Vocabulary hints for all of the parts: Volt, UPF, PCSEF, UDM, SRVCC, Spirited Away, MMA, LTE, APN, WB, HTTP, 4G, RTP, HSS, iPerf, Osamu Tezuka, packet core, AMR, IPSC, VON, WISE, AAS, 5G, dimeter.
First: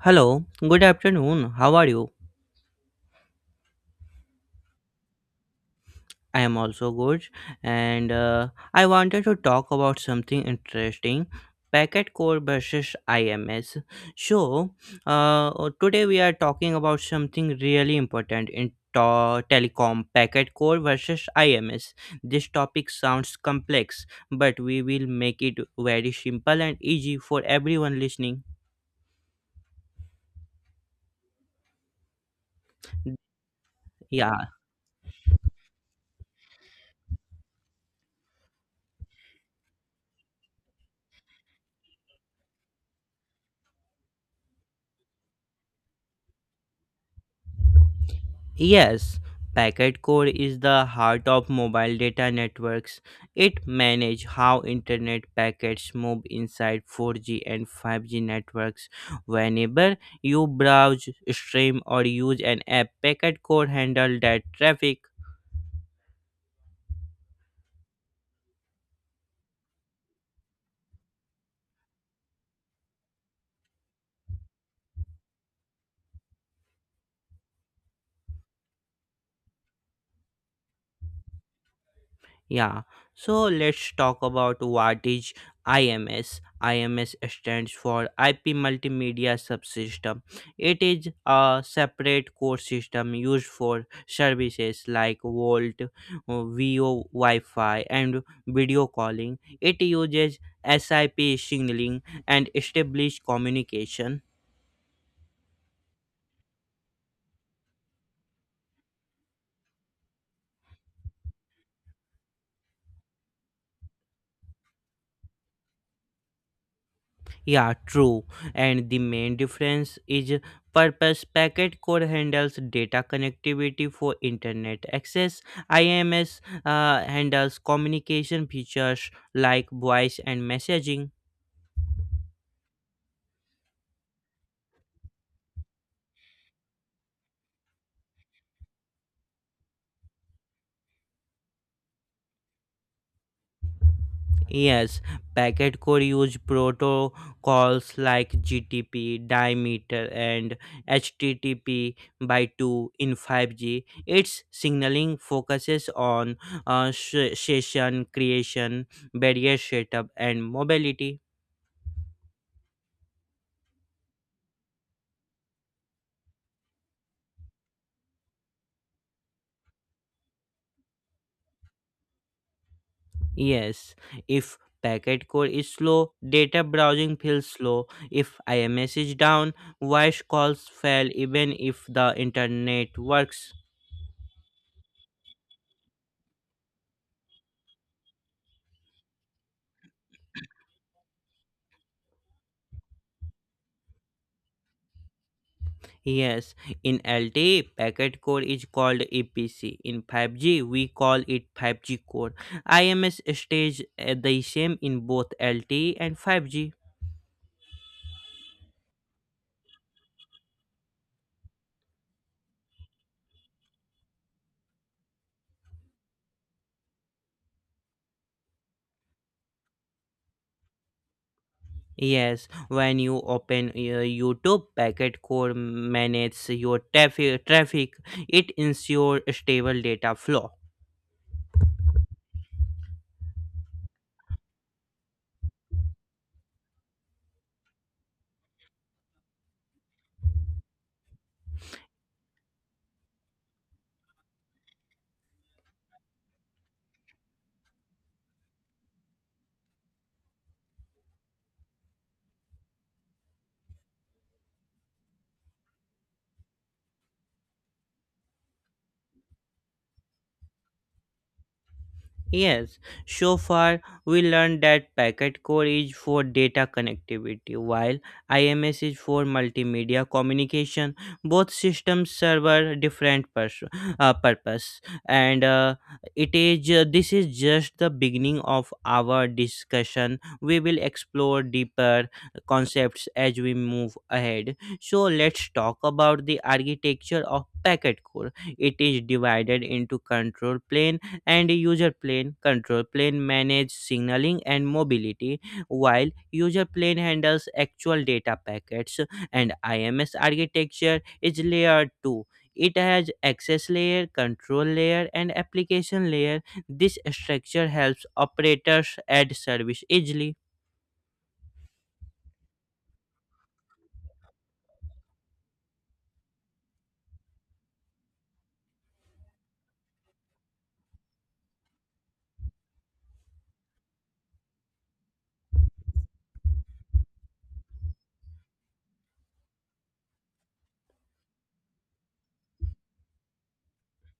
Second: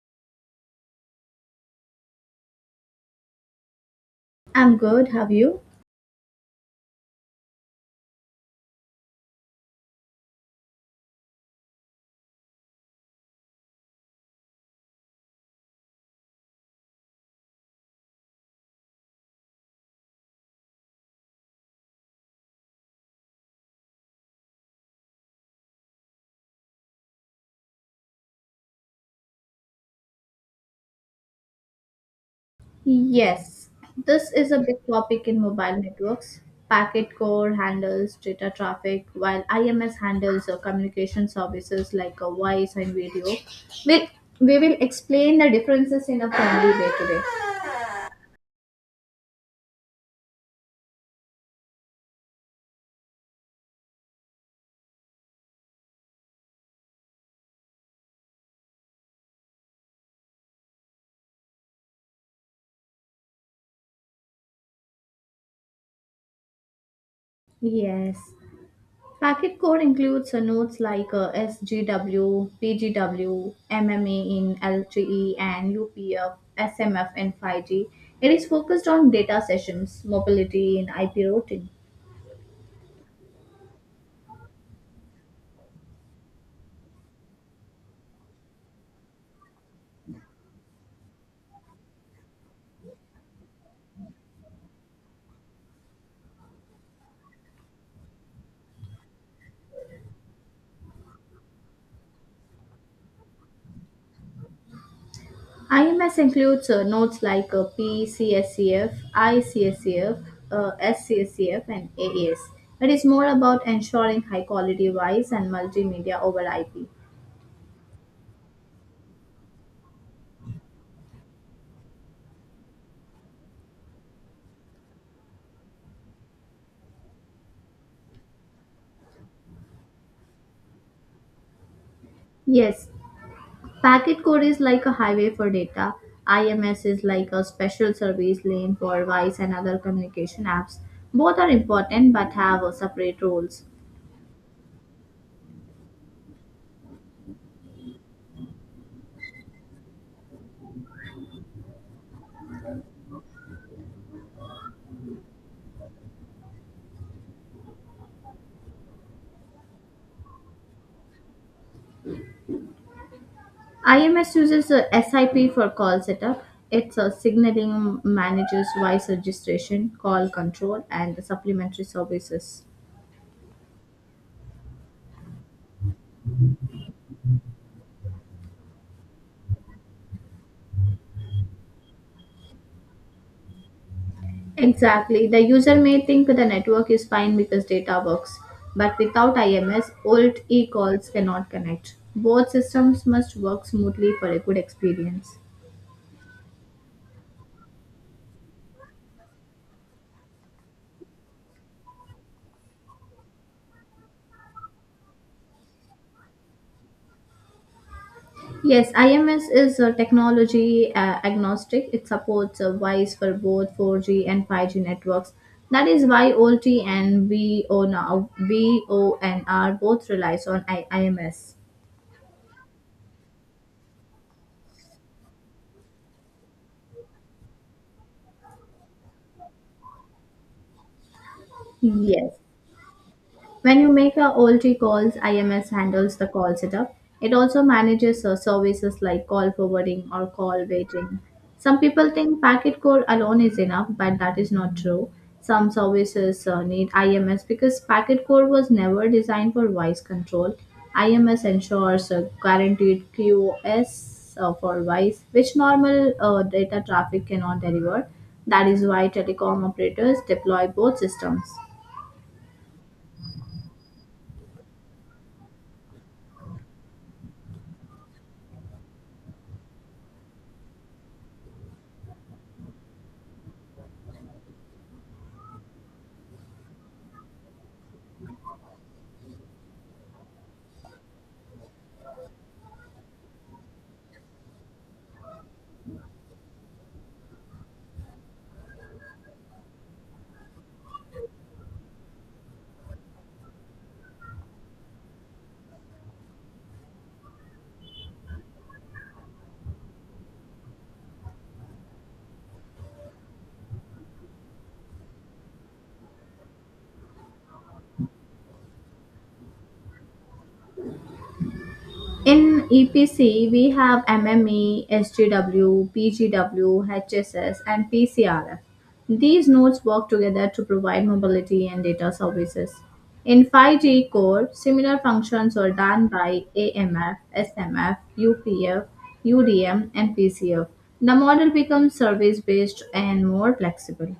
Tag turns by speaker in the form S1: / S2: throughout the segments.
S1: Hello, good afternoon. How are you?
S2: I'm good, have you?
S1: I am also good, and I wanted to talk about something interesting packet core versus IMS. So, uh, today we are talking about something really important in telecom packet core versus IMS. This topic sounds complex, but we will make it very simple and easy for everyone listening.
S2: Yes, this is
S1: Yeah.
S2: a big topic in mobile networks. Packet core handles data traffic, while IMS handles communication services like voice and video. We'll, we will explain the differences in a friendly way today.
S1: Yes, packet core is the heart of mobile data networks. It manages how internet packets move inside 4G and 5G networks. Whenever you browse, stream or use an app, packet core handles that traffic.
S2: Yes. Packet core includes nodes like SGW, PGW, MMA in LTE, and UPF, SMF, and 5G. It is focused on data sessions, mobility, and IP routing.
S1: Yeah, so let's talk about what is IMS. IMS stands for IP Multimedia Subsystem. It is a separate core system used for services like Volt, VO Wi-Fi, and video calling. It uses SIP signaling and established communication.
S2: IMS includes notes like PCSCF, ICSCF, SCSCF, and AAS. It is more about ensuring high quality voice and multimedia over IP.
S1: Yeah, true. And the main difference is purpose. Packet core handles data connectivity for internet access. IMS handles communication features like voice and messaging.
S2: Yes, packet code is like a highway for data. IMS is like a special service lane for voice and other communication apps. Both are important but have separate roles.
S1: Yes, packet core use protocols like GTP, dimeter, and HTTP by 2 in 5G. Its signaling focuses on session creation, barrier setup, and mobility.
S2: IMS uses a SIP for call setup. It's a signaling manager's voice registration, call control, and the supplementary services.
S1: Yes, if packet core is slow, data browsing feels slow. If IMS is down, voice calls fail even if the internet works.
S2: Exactly. The user may think the network is fine because data works, but without IMS, old e calls cannot connect. Both systems must work smoothly for a good experience.
S1: Yes, in LTE, packet core is called EPC. In 5G, we call it 5G core. IMS stage the same in both LTE and 5G.
S2: Yes, IMS is technology agnostic. It supports WISE for both 4G and 5G networks. That is why O T and VON both relies on IMS.
S1: Yes, when you open YouTube, packet core manages your traffic. It ensures stable data flow.
S2: Yes. When you make a OLT calls, IMS handles the call setup. It also manages services like call forwarding or call waiting. Some people think packet core alone is enough, but that is not true. Some services need IMS because packet core was never designed for voice control. IMS ensures a guaranteed QoS for voice, which normal data traffic cannot deliver. That is why telecom operators deploy both systems.
S1: Yes, so far we learned that packet core is for data connectivity while IMS is for multimedia communication. Both systems serve a different purpose, and this is just the beginning of our discussion. We will explore deeper concepts as we move ahead. So let's talk about the architecture of packet core. It is divided into control plane and user plane control. Plane manage signaling and mobility, while user plane handles actual data packets. And IMS architecture is layer 2. It has access layer, control layer, and application layer. This structure helps operators add service easily.
S2: In EPC, we have MME, SGW, PGW, HSS, and PCRF. These nodes work together to provide mobility and data services. In 5G core, similar functions are done by AMF, SMF, UPF, UDM, and PCF. The model becomes service based and more flexible.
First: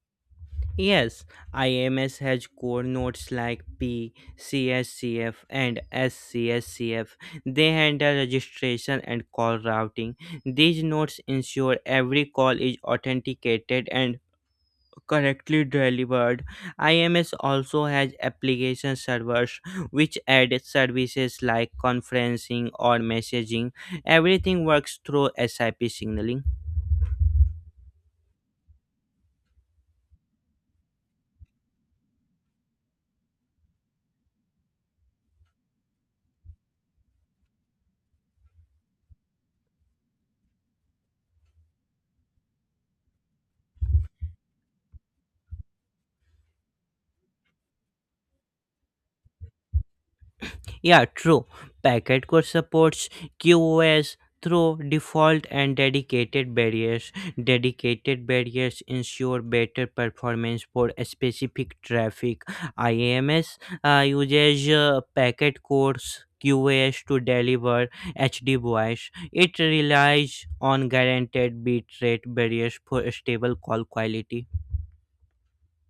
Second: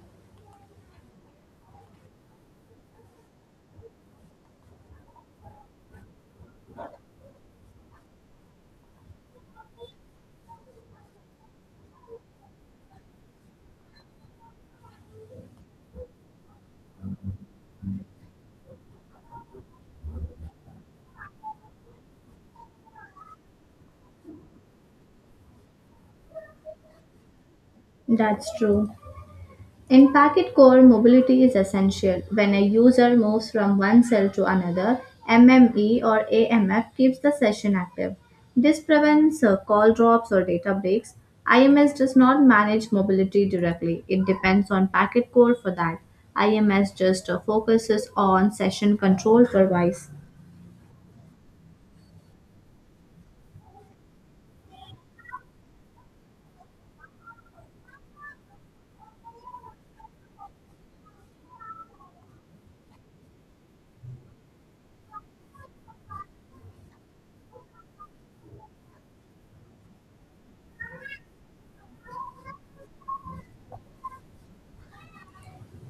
S1: Yes, IMS has core nodes like P, CSCF, and SCSCF. They handle registration and call routing. These nodes ensure every call is authenticated and correctly delivered. IMS also has application servers which add services like conferencing or messaging. Everything works through SIP signaling.
S2: That's true. In packet core, mobility is essential. When a user moves from one cell to another, MME or AMF keeps the session active. This prevents call drops or data breaks. IMS does not manage mobility directly. It depends on packet core for that. IMS just focuses on session control for voice.
S1: Yeah, true. Packet Core supports QoS through default and dedicated barriers. Dedicated barriers ensure better performance for a specific traffic. IAMS uses Packet Core's QoS to deliver HD voice. It relies on guaranteed bitrate barriers for stable call quality.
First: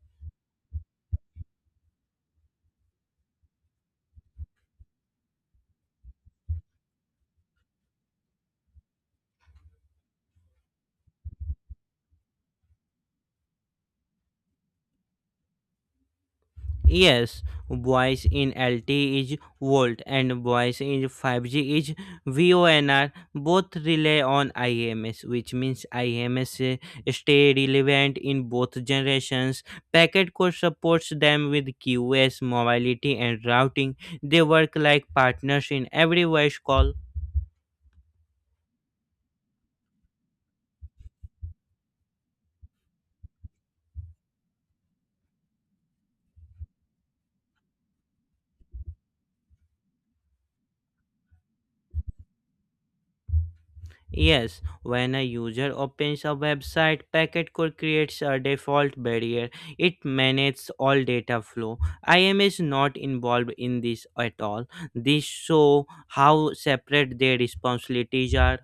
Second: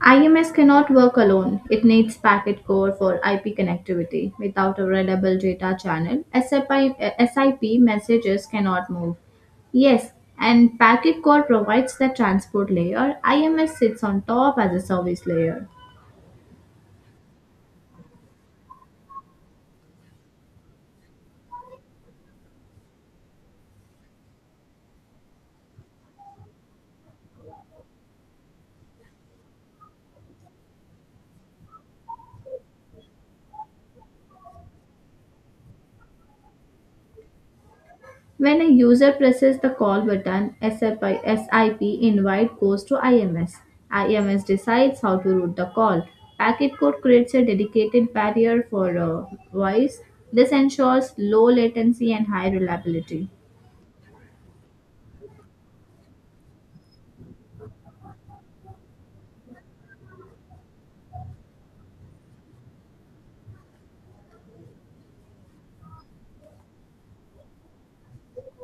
S2: IMS cannot work alone. It needs packet core for IP connectivity. Without a reliable data channel, SIP, SIP messages cannot move. Yes, and packet core provides the transport layer. IMS sits on top as a service layer.
S1: Yes, voice in LTE is volt and voice in 5G is VONR. Both rely on IMS, which means IMS stay relevant in both generations. Packet Core supports them with QoS, mobility, and routing. They work like partners in every voice call.
S2: When a user presses the call button, SIP, SIP invite goes to IMS. IMS decides how to route the call. Packet code creates a dedicated barrier for voice. This ensures low latency and high reliability.
S1: Yes, when a user opens a website, packet core creates a default barrier. It manages all data flow. IAM is not involved in this at all. This show how separate their responsibilities are.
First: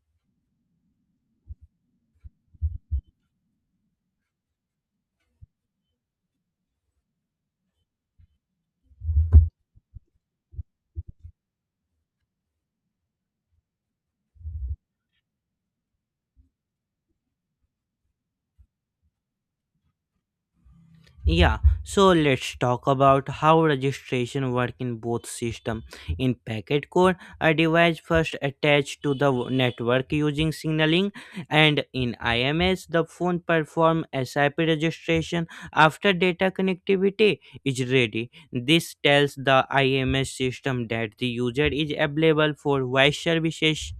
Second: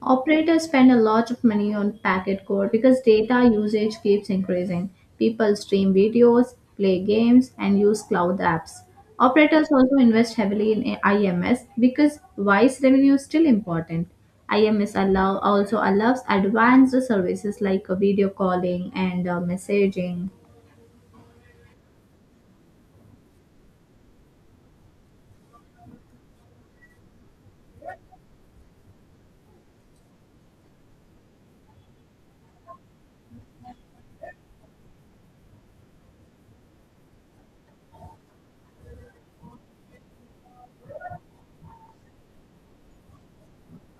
S2: Operators spend a lot of money on packet core because data usage keeps increasing. People stream videos, play games, and use cloud apps. Operators also invest heavily in IMS because voice revenue is still important. IMS also allows advanced services like video calling and messaging.
S1: Yeah, so let's talk about how registration work in both system. In packet core, a device first attached to the network using signaling, and in IMS, the phone perform SIP registration after data connectivity is ready. This tells the IMS system that the user is available for voice services.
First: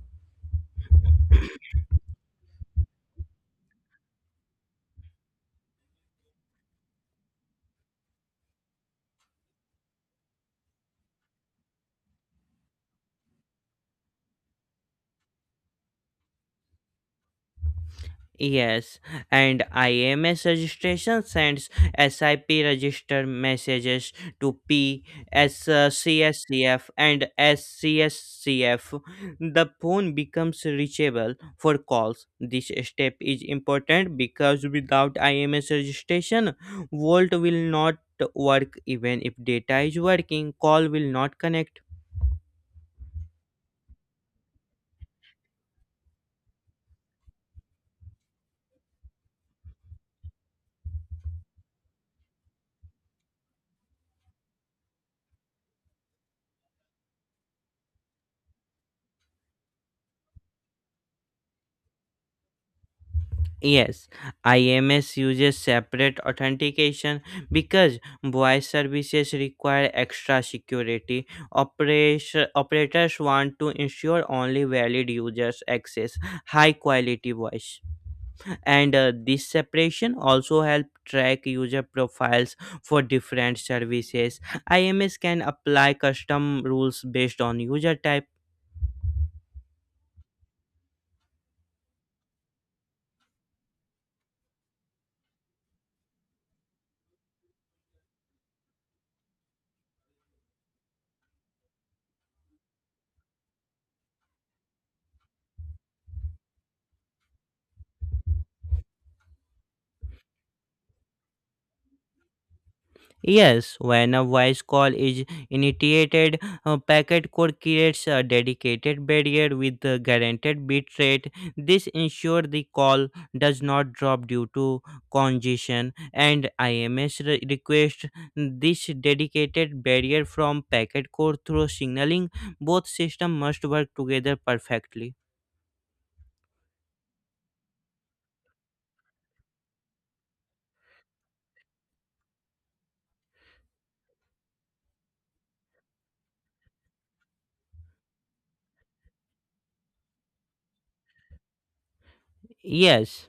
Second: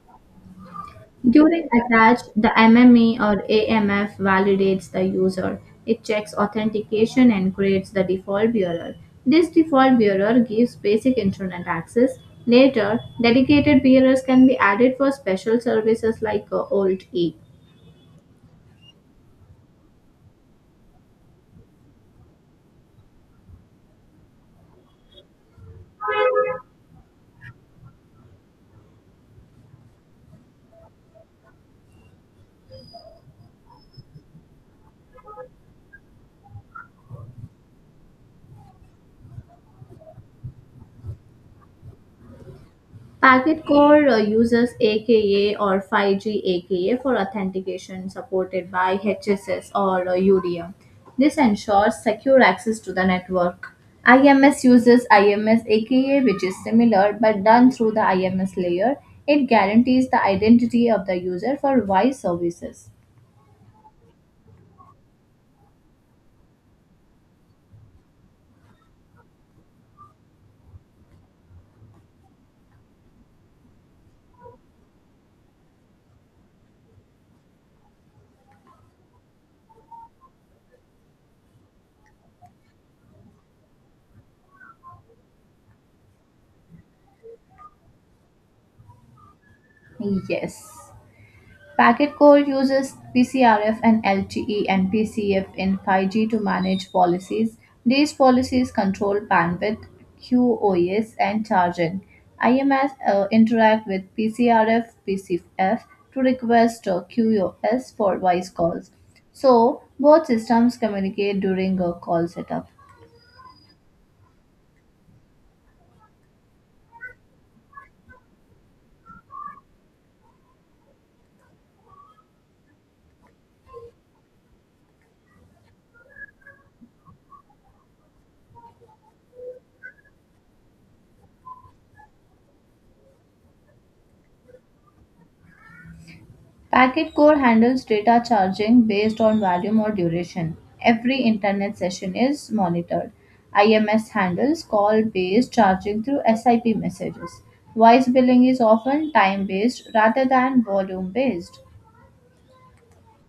S2: During attach, the MME or AMF validates the user. It checks authentication and creates the default bearer. This default bearer gives basic internet access. Later, dedicated bearers can be added for special services like OLT E.
S1: Yes, and IMS registration sends SIP register messages to P S CSCF and SCSCF. The phone becomes reachable for calls. This step is important because without IMS registration, Volt will not work even if data is working. Call will not connect.
S2: Packet Core uses AKA or 5G AKA for authentication supported by HSS or UDM. This ensures secure access to the network. IMS uses IMS AKA, which is similar but done through the IMS layer. It guarantees the identity of the user for voice services.
S1: Yes, IMS uses separate authentication because voice services require extra security. Operators want to ensure only valid users access high quality voice. And this separation also help track user profiles for different services. IMS can apply custom rules based on user type.
S2: Yes. Packet core uses PCRF and LTE and PCF in 5G to manage policies. These policies control bandwidth, QoS, and charging. IMS interact with PCRF, PCF to request QoS for voice calls. So, both systems communicate during a call setup.
S1: Yes, when a voice call is initiated, a packet code creates a dedicated barrier with a guaranteed bit rate. This ensures the call does not drop due to congestion, and IMS request this dedicated barrier from packet code through signaling. Both systems must work together perfectly.
S2: Packet core handles data charging based on volume or duration. Every internet session is monitored. IMS handles call based charging through SIP messages. Voice billing is often time based rather than volume based.
S1: Yes.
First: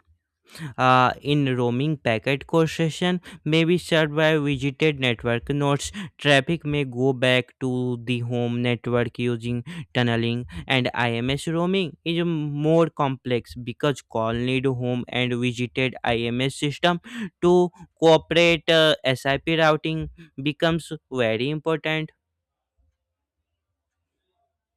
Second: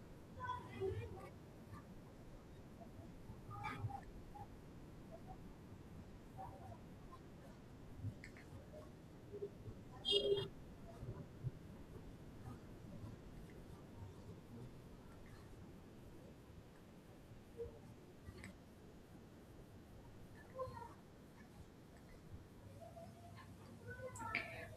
S1: In roaming packet congestion may be served by visited network nodes. Traffic may go back to the home network using tunneling, and IMS roaming is more complex because call need home and visited IMS system to cooperate. SIP routing becomes very important.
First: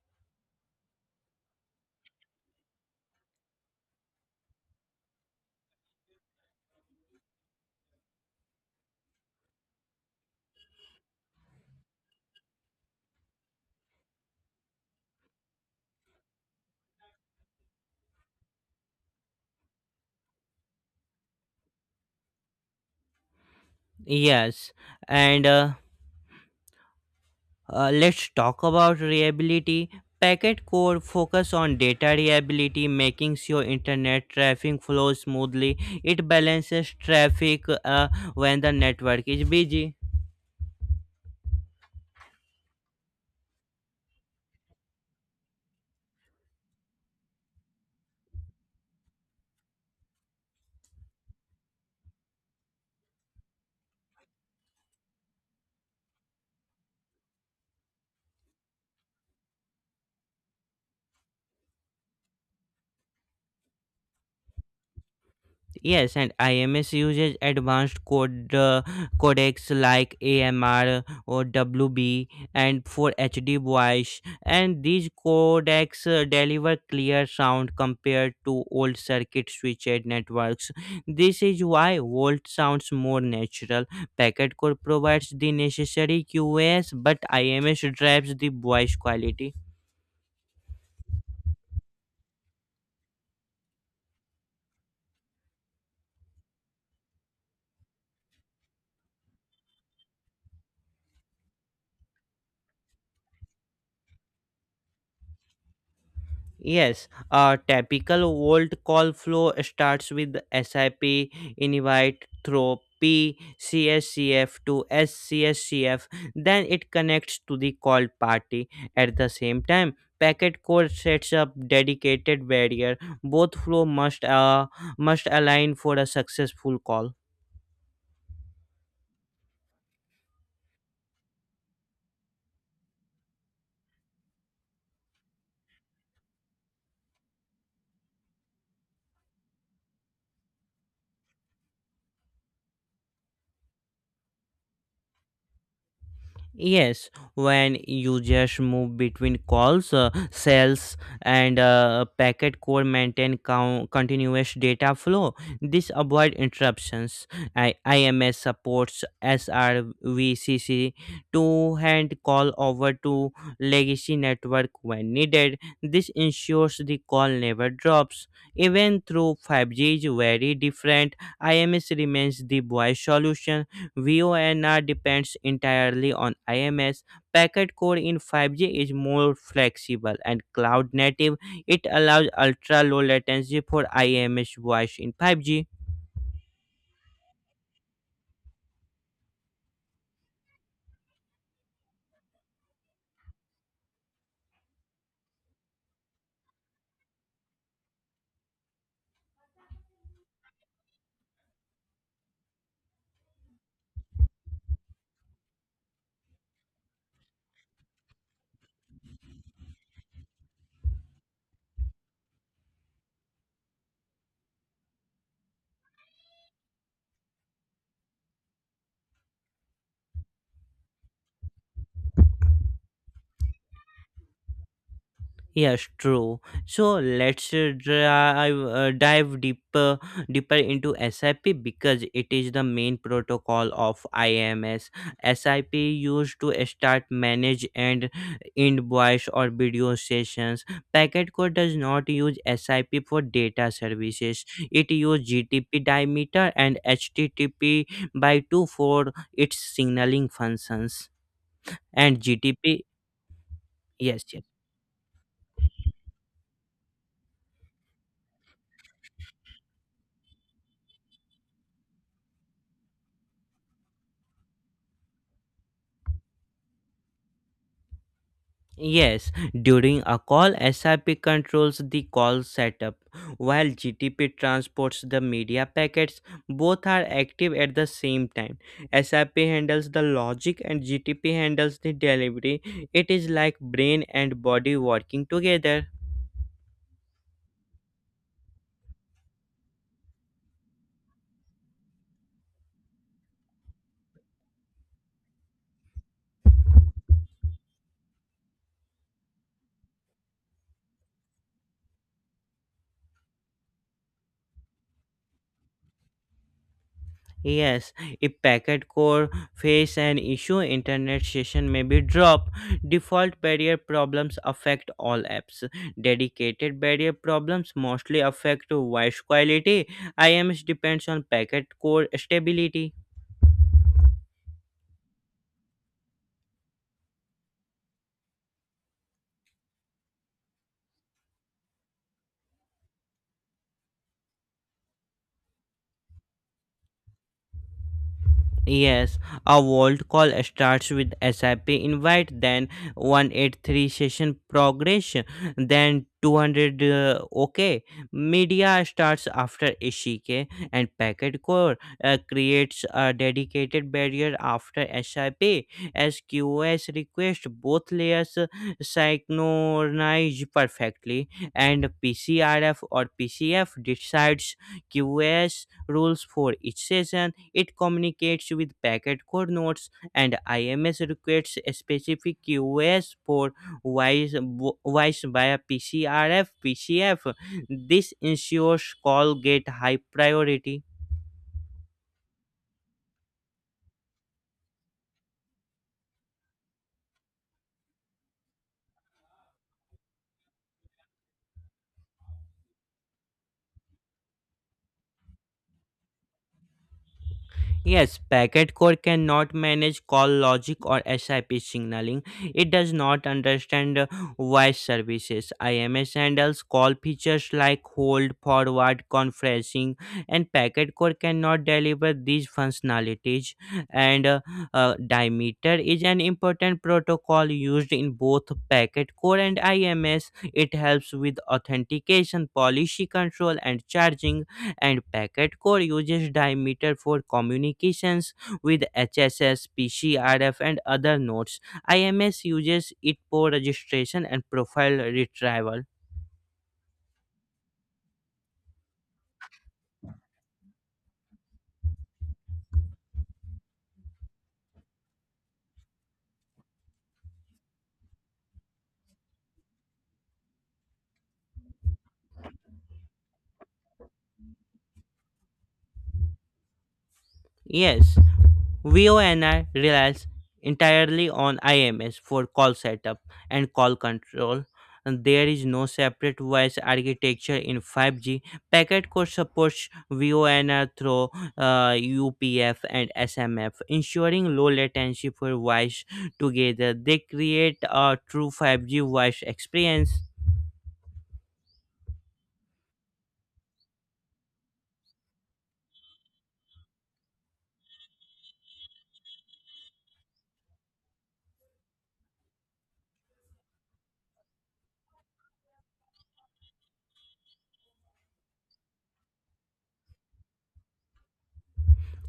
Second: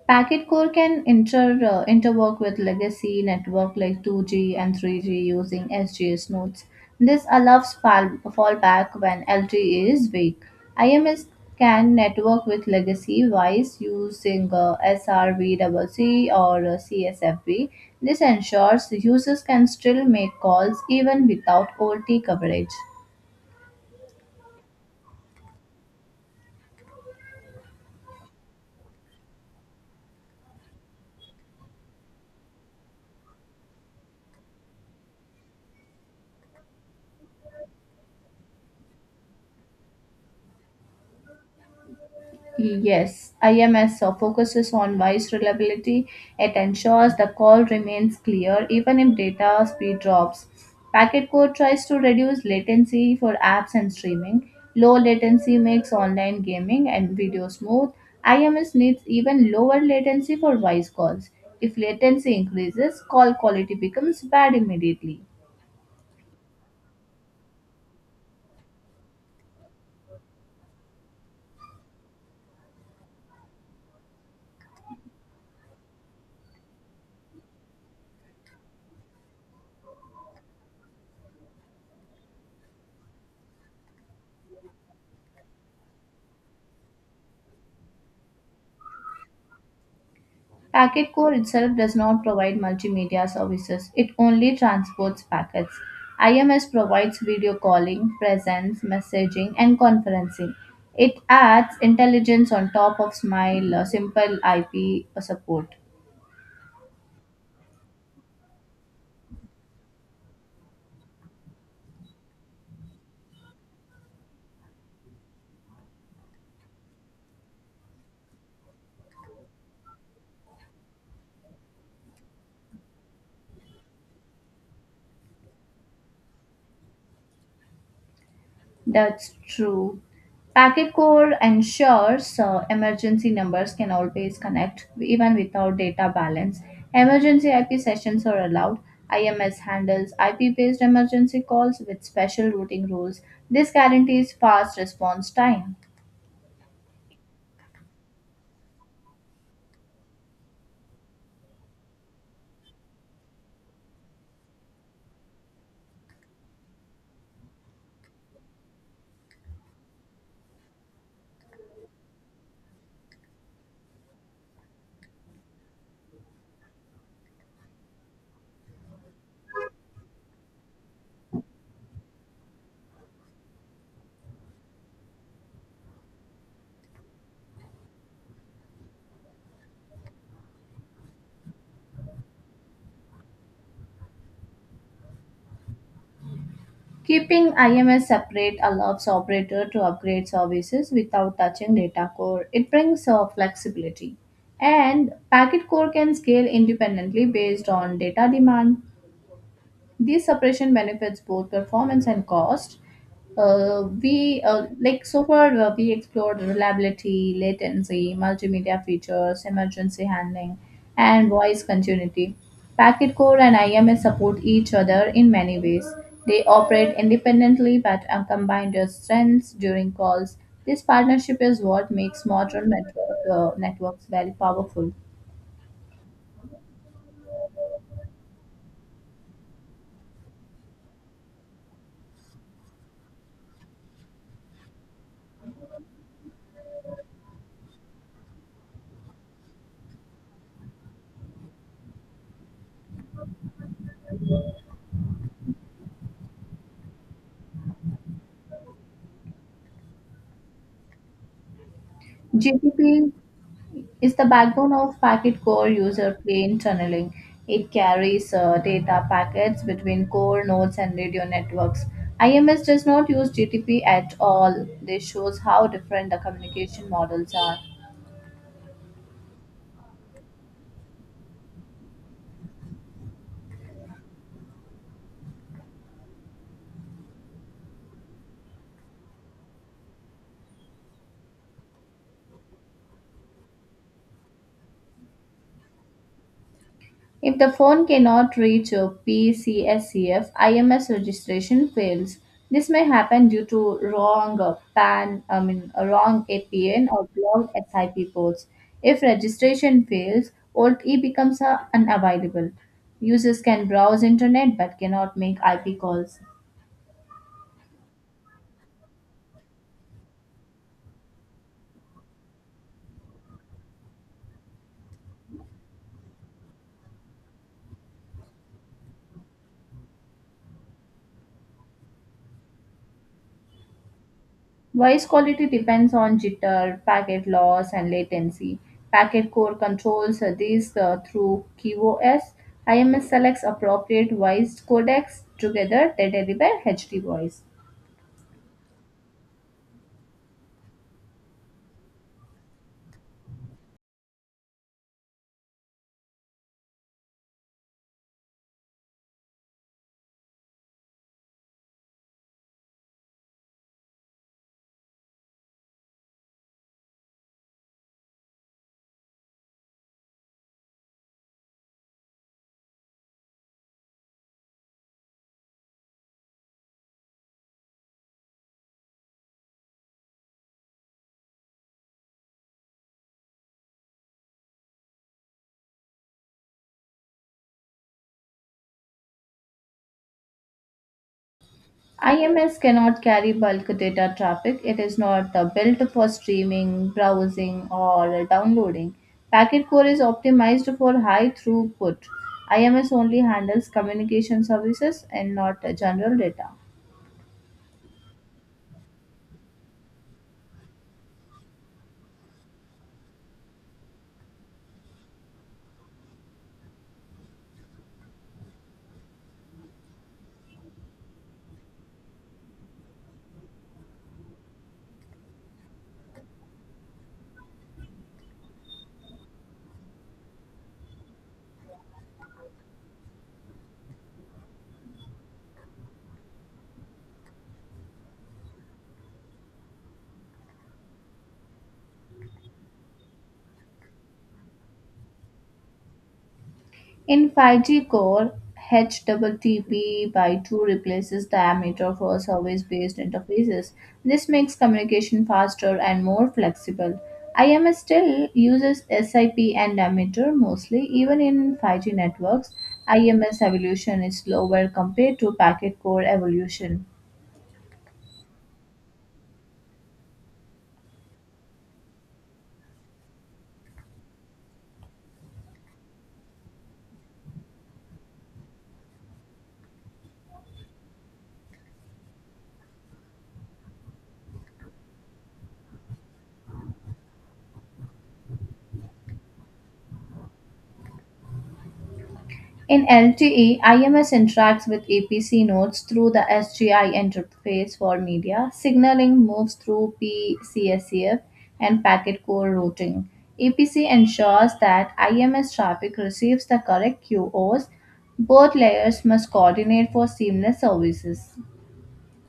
S2: Packet core can interwork with legacy network like 2G and 3G using SGS nodes. This allows fallback when LTE is weak. IMS can network with legacy WISE using SRVCC or CSFB. This ensures users can still make calls even without OT coverage.
S1: Yes, and let's talk about reliability. Packet core focus on data reliability, making sure internet traffic flows smoothly. It balances traffic when the network is busy.
S2: Yes, IMS focuses on voice reliability. It ensures the call remains clear even if data speed drops. Packet code tries to reduce latency for apps and streaming. Low latency makes online gaming and video smooth. IMS needs even lower latency for voice calls. If latency increases, call quality becomes bad immediately.
S1: Yes, and IMS uses advanced codecs like AMR or WB and for HD voice, and these codecs deliver clear sound compared to old circuit switched networks. This is why Volt sounds more natural. Packet code provides the necessary QoS, but IMS drives the voice quality.
S2: Packet core itself does not provide multimedia services, it only transports packets. IMS provides video calling, presence, messaging, and conferencing. It adds intelligence on top of Smile simple IP support.
S1: Yes, a typical Volt call flow starts with SIP invite through PCSCF to SCSCF, then it connects to the call party. At the same time, packet core sets up dedicated barrier. Both flow must must align for a successful call.
S2: That's true. Packet core ensures emergency numbers can always connect even without data balance. Emergency IP sessions are allowed. IMS handles IP based emergency calls with special routing rules. This guarantees fast response time.
S1: Yes, when you just move between cells, and packet core maintain continuous data flow. This avoid interruptions. IMS supports SRVCC to hand call over to legacy network when needed. This ensures the call never drops. Even through 5G is very different, IMS remains the voice solution. VONR depends entirely on IMS. Packet core in 5G is more flexible and cloud native. It allows ultra low latency for IMS voice in 5G.
S2: Keeping IMS separate allows operator to upgrade services without touching data core. It brings flexibility. And packet core can scale independently based on data demand. This separation benefits both performance and cost. We like, so far, we explored reliability, latency, multimedia features, emergency handling, and voice continuity. Packet core and IMS support each other in many ways. They operate independently but are combined their strengths during calls. This partnership is what makes networks very powerful.
S1: Yes, true. So let's dive deeper into SIP because it is the main protocol of IMS. SIP used to start, manage, and end voice or video sessions. Packet core does not use SIP for data services. It uses GTP diameter and HTTP by two for its signaling functions. And GTP,
S2: GPP is the
S1: yes, yes.
S2: backbone of packet core user plane tunneling. It carries data packets between core nodes and radio networks. IMS does not use GTP at all. This shows how different the communication models are.
S1: Yes, during a call, SIP controls the call setup, while GTP transports the media packets. Both are active at the same time. SIP handles the logic and GTP handles the delivery. It is like brain and body working together.
S2: If the phone cannot reach a PCSCF, IMS registration fails. This may happen due to wrong PAN, I mean wrong APN or blocked SIP ports. If registration fails, old E becomes unavailable. Users can browse internet but cannot make IP calls.
S1: Yes, if packet core face an issue, internet session may be dropped. Default barrier problems affect all apps. Dedicated barrier problems mostly affect voice quality. IMS depends on packet core stability.
S2: Voice quality depends on jitter, packet loss, and latency. Packet core controls these through QoS. IMS selects appropriate voice codecs. Together, they deliver HD voice.
S1: Yes, a vault call starts with SIP invite, then 183 session progression, then 200 OK. Media starts after ACK, and packet core creates a dedicated barrier after SIP. SQS request both layers synchronize perfectly, and PCRF or PCF decides QoS rules for each session. It communicates with packet core notes, and IMS requests a specific QoS for voice voice via PCRF PCF. This ensures call get high priority.
S2: IMS cannot carry bulk data traffic. It is not built for streaming, browsing, or downloading. Packet core is optimized for high throughput. IMS only handles communication services and not general data.
S1: Yes, packet core cannot manage call logic or SIP signaling. It does not understand voice services. IMS handles call features like hold, forward, conferencing, and packet core cannot deliver these functionalities. And diameter is an important protocol used in both packet core and IMS. It helps with authentication, policy control, and charging, and Packet Core uses Diameter for communications with HSS, PCRF, and other nodes. IMS uses it for registration and profile retrieval.
S2: In 5G core, HTTP by 2 replaces the diameter for service-based interfaces. This makes communication faster and more flexible. IMS still uses SIP and diameter mostly, even in 5G networks. IMS evolution is slower compared to packet core evolution.
S1: Yes. VoNR relies entirely on IMS for call setup and call control. And there is no separate voice architecture in 5G. Packet core supports VONR through uh, UPF and SMF, ensuring low latency for voice. Together, they create a true 5G voice experience.
S2: In LTE, IMS interacts with APC nodes through the SGI interface for media. Signaling moves through PCSEF and packet core routing. APC ensures that IMS traffic receives the correct QoS. Both layers must coordinate for seamless services.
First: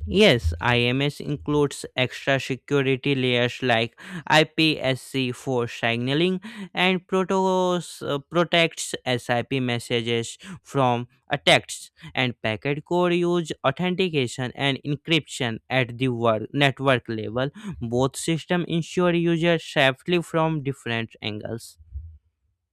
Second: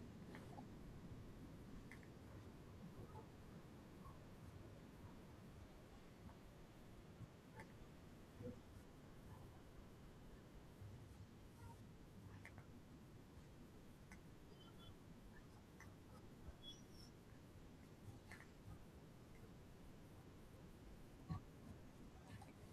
S1: Yes, IMS includes extra security layers like IPSC for signaling and protocols, protects SIP messages from attacks, and packet core use authentication and encryption at the network level. Both systems ensure users safely from different angles.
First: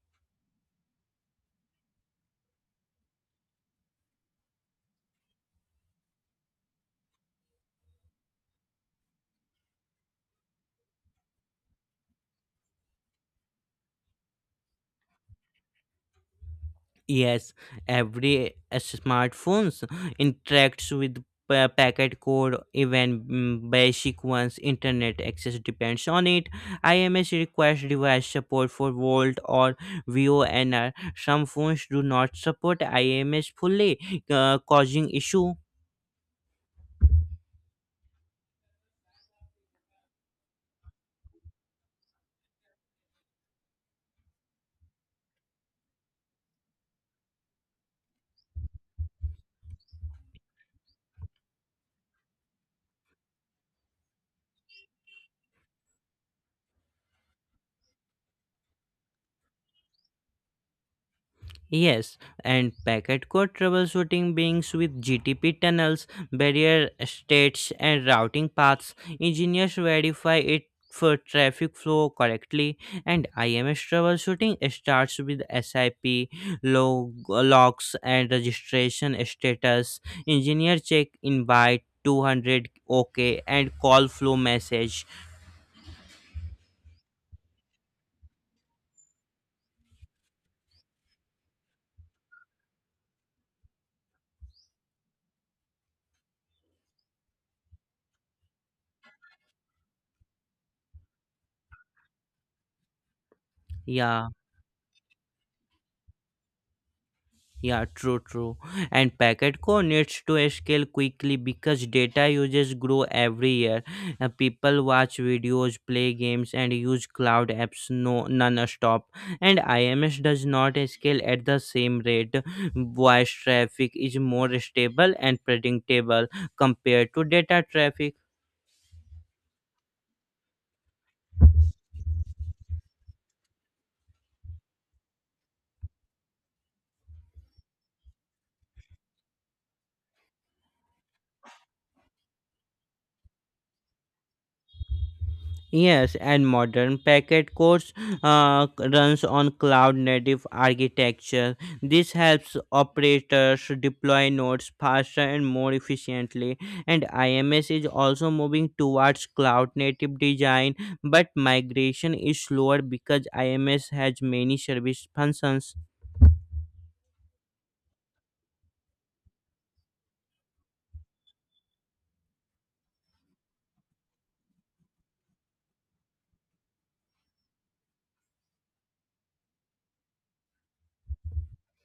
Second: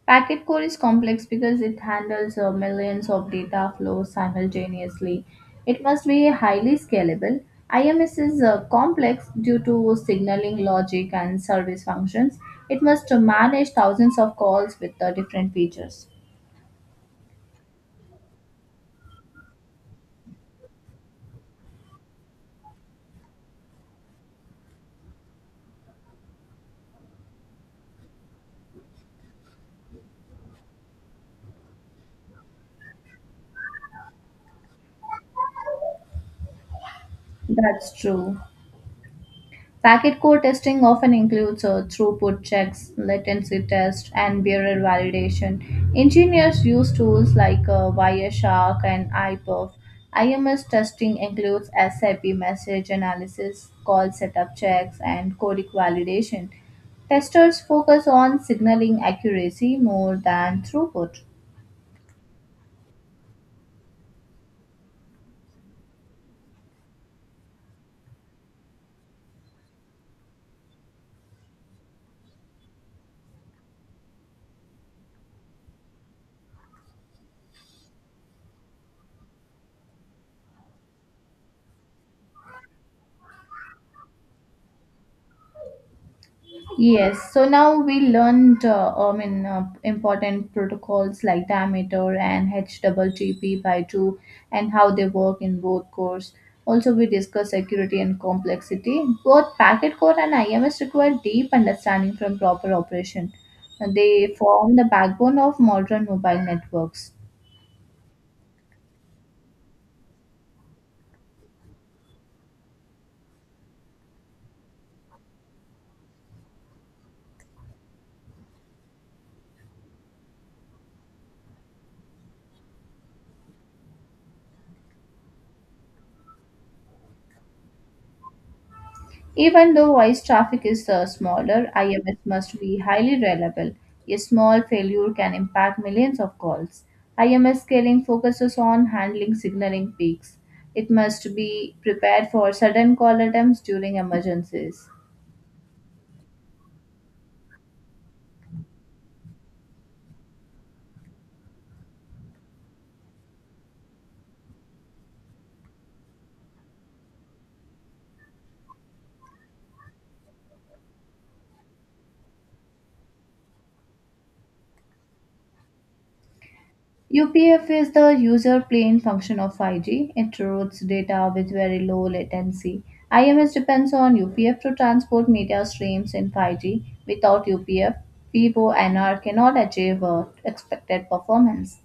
S2: Packet core is complex because it handles millions of data flows simultaneously. It must be highly scalable. IMS is complex due to signaling logic and service functions. It must manage thousands of calls with different features.
S1: Yes, every smartphones interacts with packet code, even basic ones. Internet access depends on it. IMS requires device support for Volt or VONR. Some phones do not support IMS fully, causing issue.
S2: That's true. Packet core testing often includes throughput checks, latency tests, and bearer validation. Engineers use tools like Wireshark and iPerf. IMS testing includes SIP message analysis, call setup checks, and codec validation. Testers focus on signaling accuracy more than throughput.
S1: Yes, and packet core troubleshooting beings with GTP tunnels, barrier states, and routing paths. Engineers verify it for traffic flow correctly, and IMS troubleshooting starts with SIP, logs, and registration status. Engineer check invite 200 OK and call flow message.
S2: Yes, so now we learned, I mean, important protocols like diameter and HTTP by 2 and how they work in both cores. Also, we discussed security and complexity. Both packet core and IMS require deep understanding from proper operation.
S1: Yeah.
S2: They form the backbone of modern mobile networks.
S1: Yeah, true, true. And packet core needs to scale quickly because data uses grow every year. People watch videos, play games, and use cloud apps no non-stop. And IMS does not scale at the same rate. Voice traffic is more stable and predictable compared to data traffic.
S2: Even though voice traffic is smaller, IMS must be highly reliable. A small failure can impact millions of calls. IMS scaling focuses on handling signaling peaks. It must be prepared for sudden call attempts during emergencies.
S1: Yes, and modern packet cores uh, runs on cloud native architecture. This helps operators deploy nodes faster and more efficiently. And IMS is also moving towards cloud native design, but migration is slower because IMS has many service functions.
S2: UPF is the user plane function of 5G. It routes data with very low latency. IMS depends on UPF to transport media streams in 5G. Without UPF, Vivo NR cannot achieve expected performance.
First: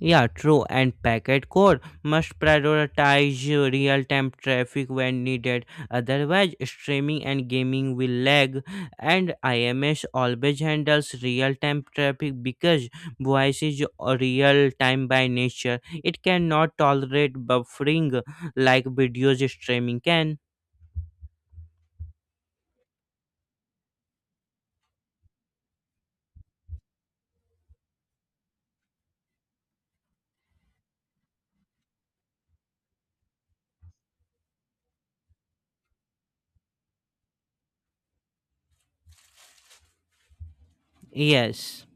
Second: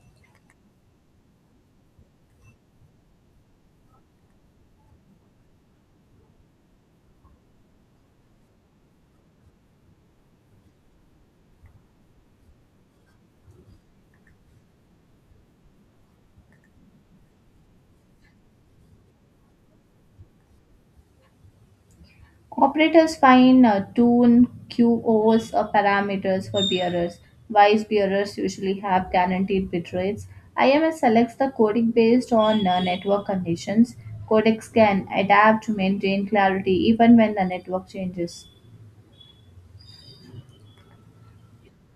S1: Yeah, true. And packet core must prioritize real time traffic when needed. Otherwise, streaming and gaming will lag. And IMS always handles real time traffic because voice is real time by nature. It cannot tolerate buffering like videos streaming can.
S2: Operators find tune QoS parameters for bearers. Wise bearers usually have guaranteed bit rates. IMS selects the codec based on network conditions. Codecs can adapt to maintain clarity even when the network changes.
S1: Yes.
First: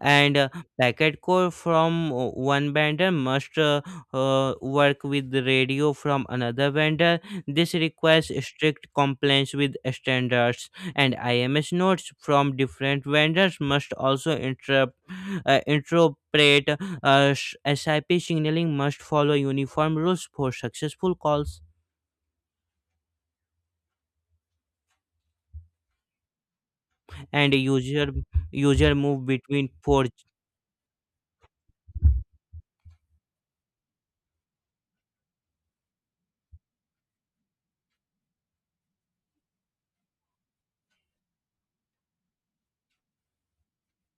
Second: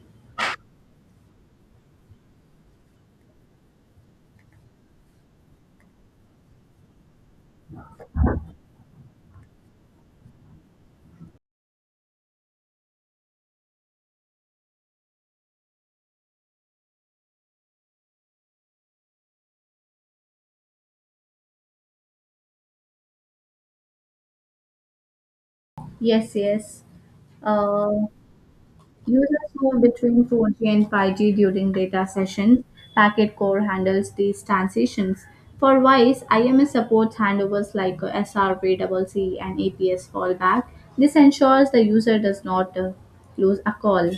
S1: And packet core from one vendor must work with the radio from another vendor. This requires strict compliance with standards, and IMS nodes from different vendors must also interpret SIP signaling must follow uniform rules for successful calls.
S2: Yes, yes.
S1: And
S2: Uh,
S1: user move
S2: Users
S1: between
S2: move
S1: four.
S2: between 4G and 5G during data sessions. Packet Core handles these transitions. For voice, IMS supports handovers like SRP, and APS fallback. This ensures the user does not lose a call.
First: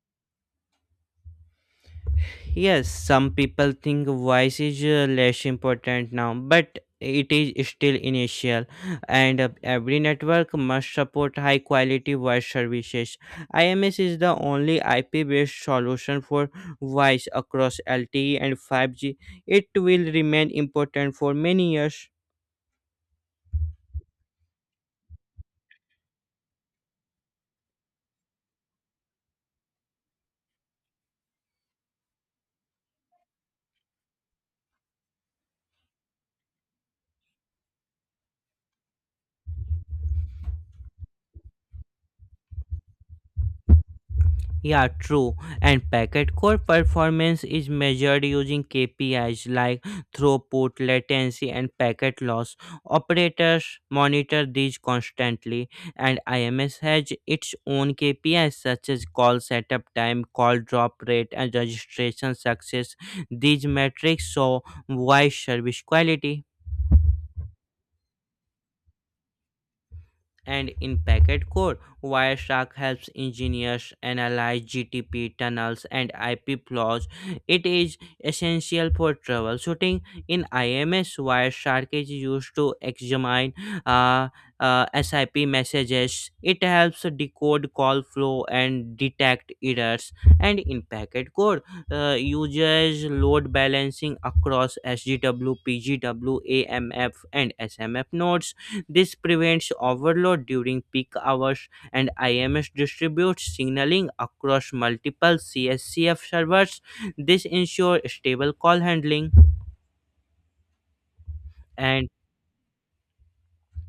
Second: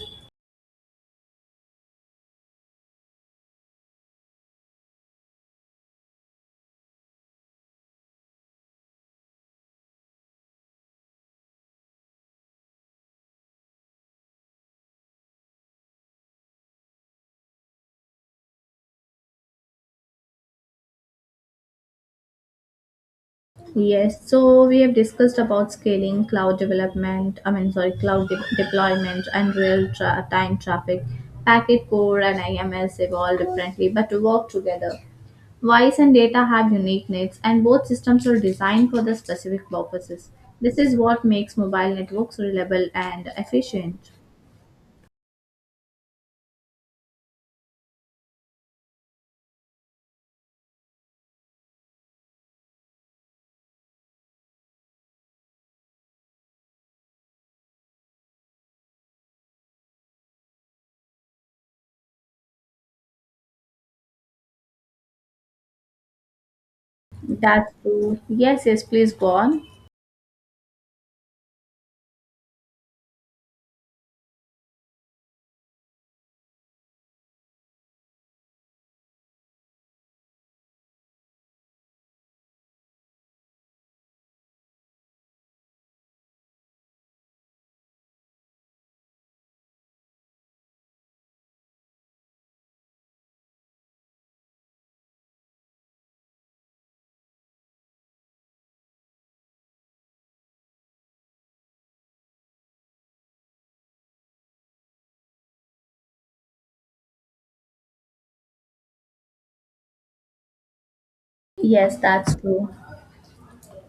S1: Yes, some people think voice is less important now, but it is still initial. And every network must support high quality voice services. IMS is the only IP based solution for voice across LTE and 5G. It will remain important for many years.
S2: Yes, so we have discussed about scaling, cloud development, I mean, sorry, cloud deployment and time traffic. Packet core and IMS evolve differently but work together. Voice and data have unique needs, and both systems are designed for the specific purposes. This is what makes mobile networks reliable and efficient.
S1: Yeah, true. And packet core performance is measured using KPIs like throughput, latency, and packet loss. Operators monitor these constantly, and IMS has its own KPIs such as call setup time, call drop rate, and registration success. These metrics show why service quality.
S2: That's true. Yes, please go on.
S1: And in packet core, Wireshark helps engineers analyze GTP tunnels and IP flaws. It is essential for troubleshooting. In IMS, Wireshark is used to examine uh, SIP messages. It helps decode call flow and detect errors. And in packet core, uses load balancing across SGW, PGW, AMF, and SMF nodes. This prevents overload during peak hours, and IMS distributes signaling across multiple CSCF servers. This ensures stable call handling
S2: Yes,
S1: and
S2: that's true.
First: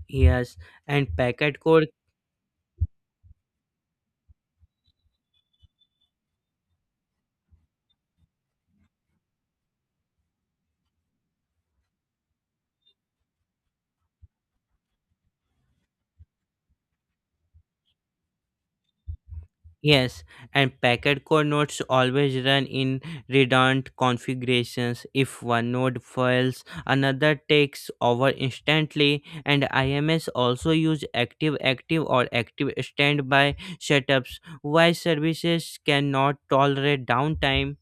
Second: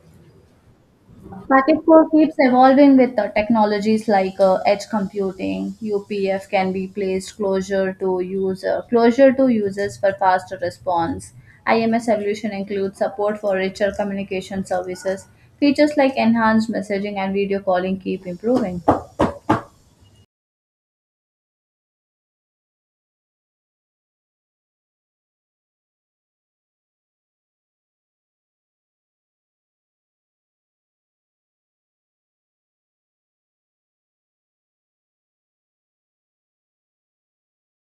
S1: yes, and packet
S2: Packet
S1: core
S2: core keeps evolving with technologies like edge computing. UPF can be placed closer to users for faster response. IMS evolution includes support for richer communication services. Features like enhanced messaging and video calling keep improving.
S1: Yes, and packet core nodes always run in redundant configurations. If one node fails, another takes over instantly, and IMS also use active active or active standby setups. Why services cannot tolerate downtime?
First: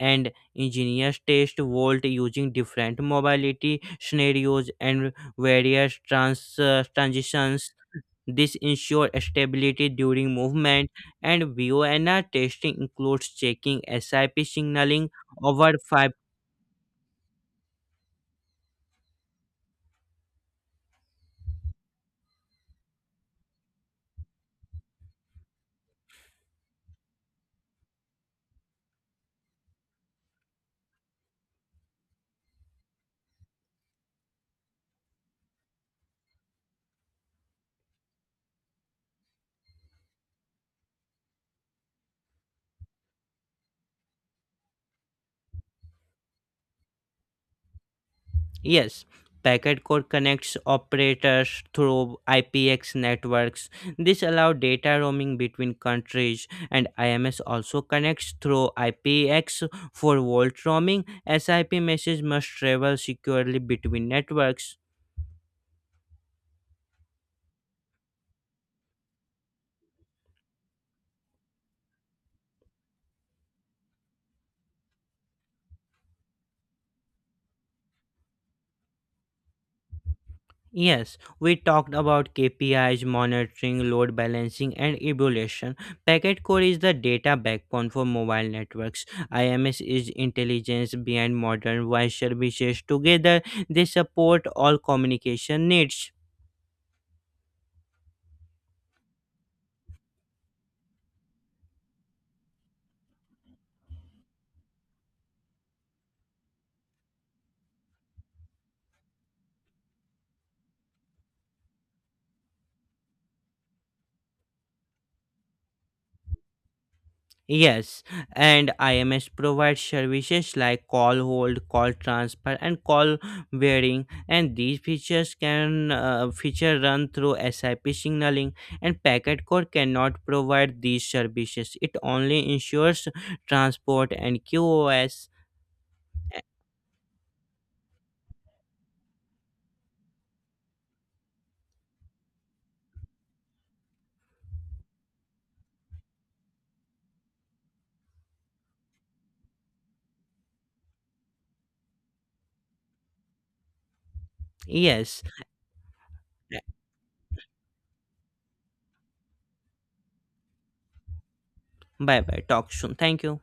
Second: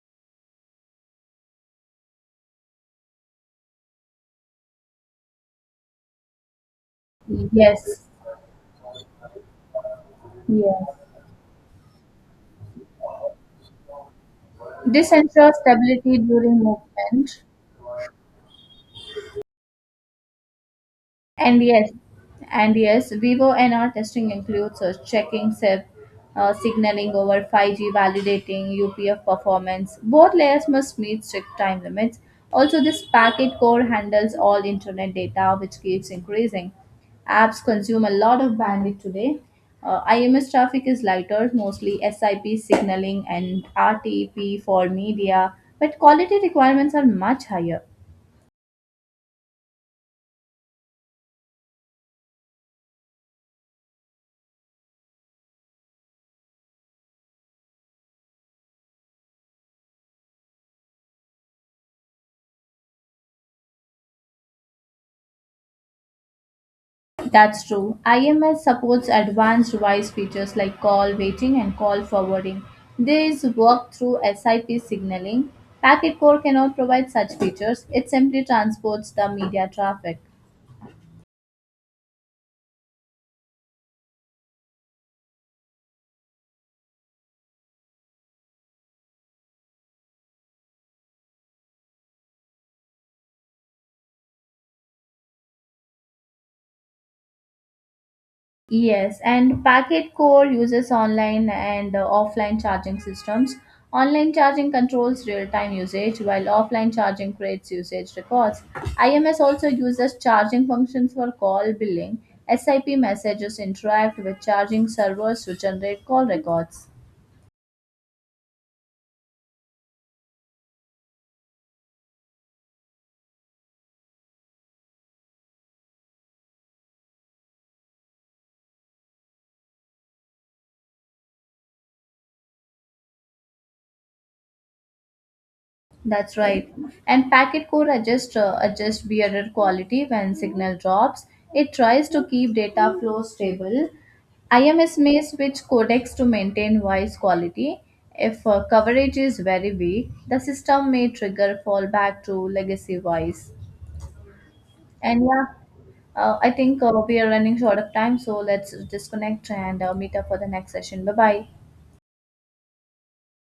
S1: And engineers test Volt using different mobility scenarios and various transitions.
S2: Yes,
S1: This ensures stability during movement,
S2: yes.
S1: and VONR testing includes checking SIP signaling
S2: This ensures
S1: over 5
S2: stability during movement. And yes, and yes, Vivo NR testing includes checking SIP, signaling over 5G, validating UPF performance. Both layers must meet strict time limits. Also, this packet core handles all internet data, which keeps increasing. Apps consume a lot of bandwidth today. IMS traffic is lighter, mostly SIP signaling and RTP for media, but quality requirements are much higher.
S1: years. Packet core connects operators through IPX networks. This allows data roaming between countries, and IMS also connects through IPX for vault roaming. SIP message must travel securely between networks.
S2: That's true. IMS supports advanced voice features like call waiting and call forwarding. These work through SIP signaling. Packet core cannot provide such features, it simply transports the media traffic.
S1: Yes, we talked about KPIs, monitoring, load balancing, and evaluation. Packet core is the data backbone for mobile networks. IMS is intelligence behind modern Wi-Fi services. Together, they support all communication needs.
S2: Yes, and Packet Core uses online and offline charging systems. Online charging controls real time usage, while offline charging creates usage records. IMS also uses charging functions for call billing. SIP messages interact with charging servers to generate call records.
S1: Yes, and IMS provides services like call hold, call transfer, and call varying. And these features can feature run through SIP signaling, and Packet Core cannot provide these services. It only ensures transport and QoS.
S2: That's right. And packet core adjust bearer quality when signal drops. It tries to keep data flow stable. IMS may switch codecs to maintain voice quality. If coverage is very weak, the system may trigger fallback to legacy voice.
S1: Yes.
S2: And yeah, I think we are running short of time, so let's disconnect and meet up for the next session. Bye bye.
S1: Bye bye. Talk soon. Thank you.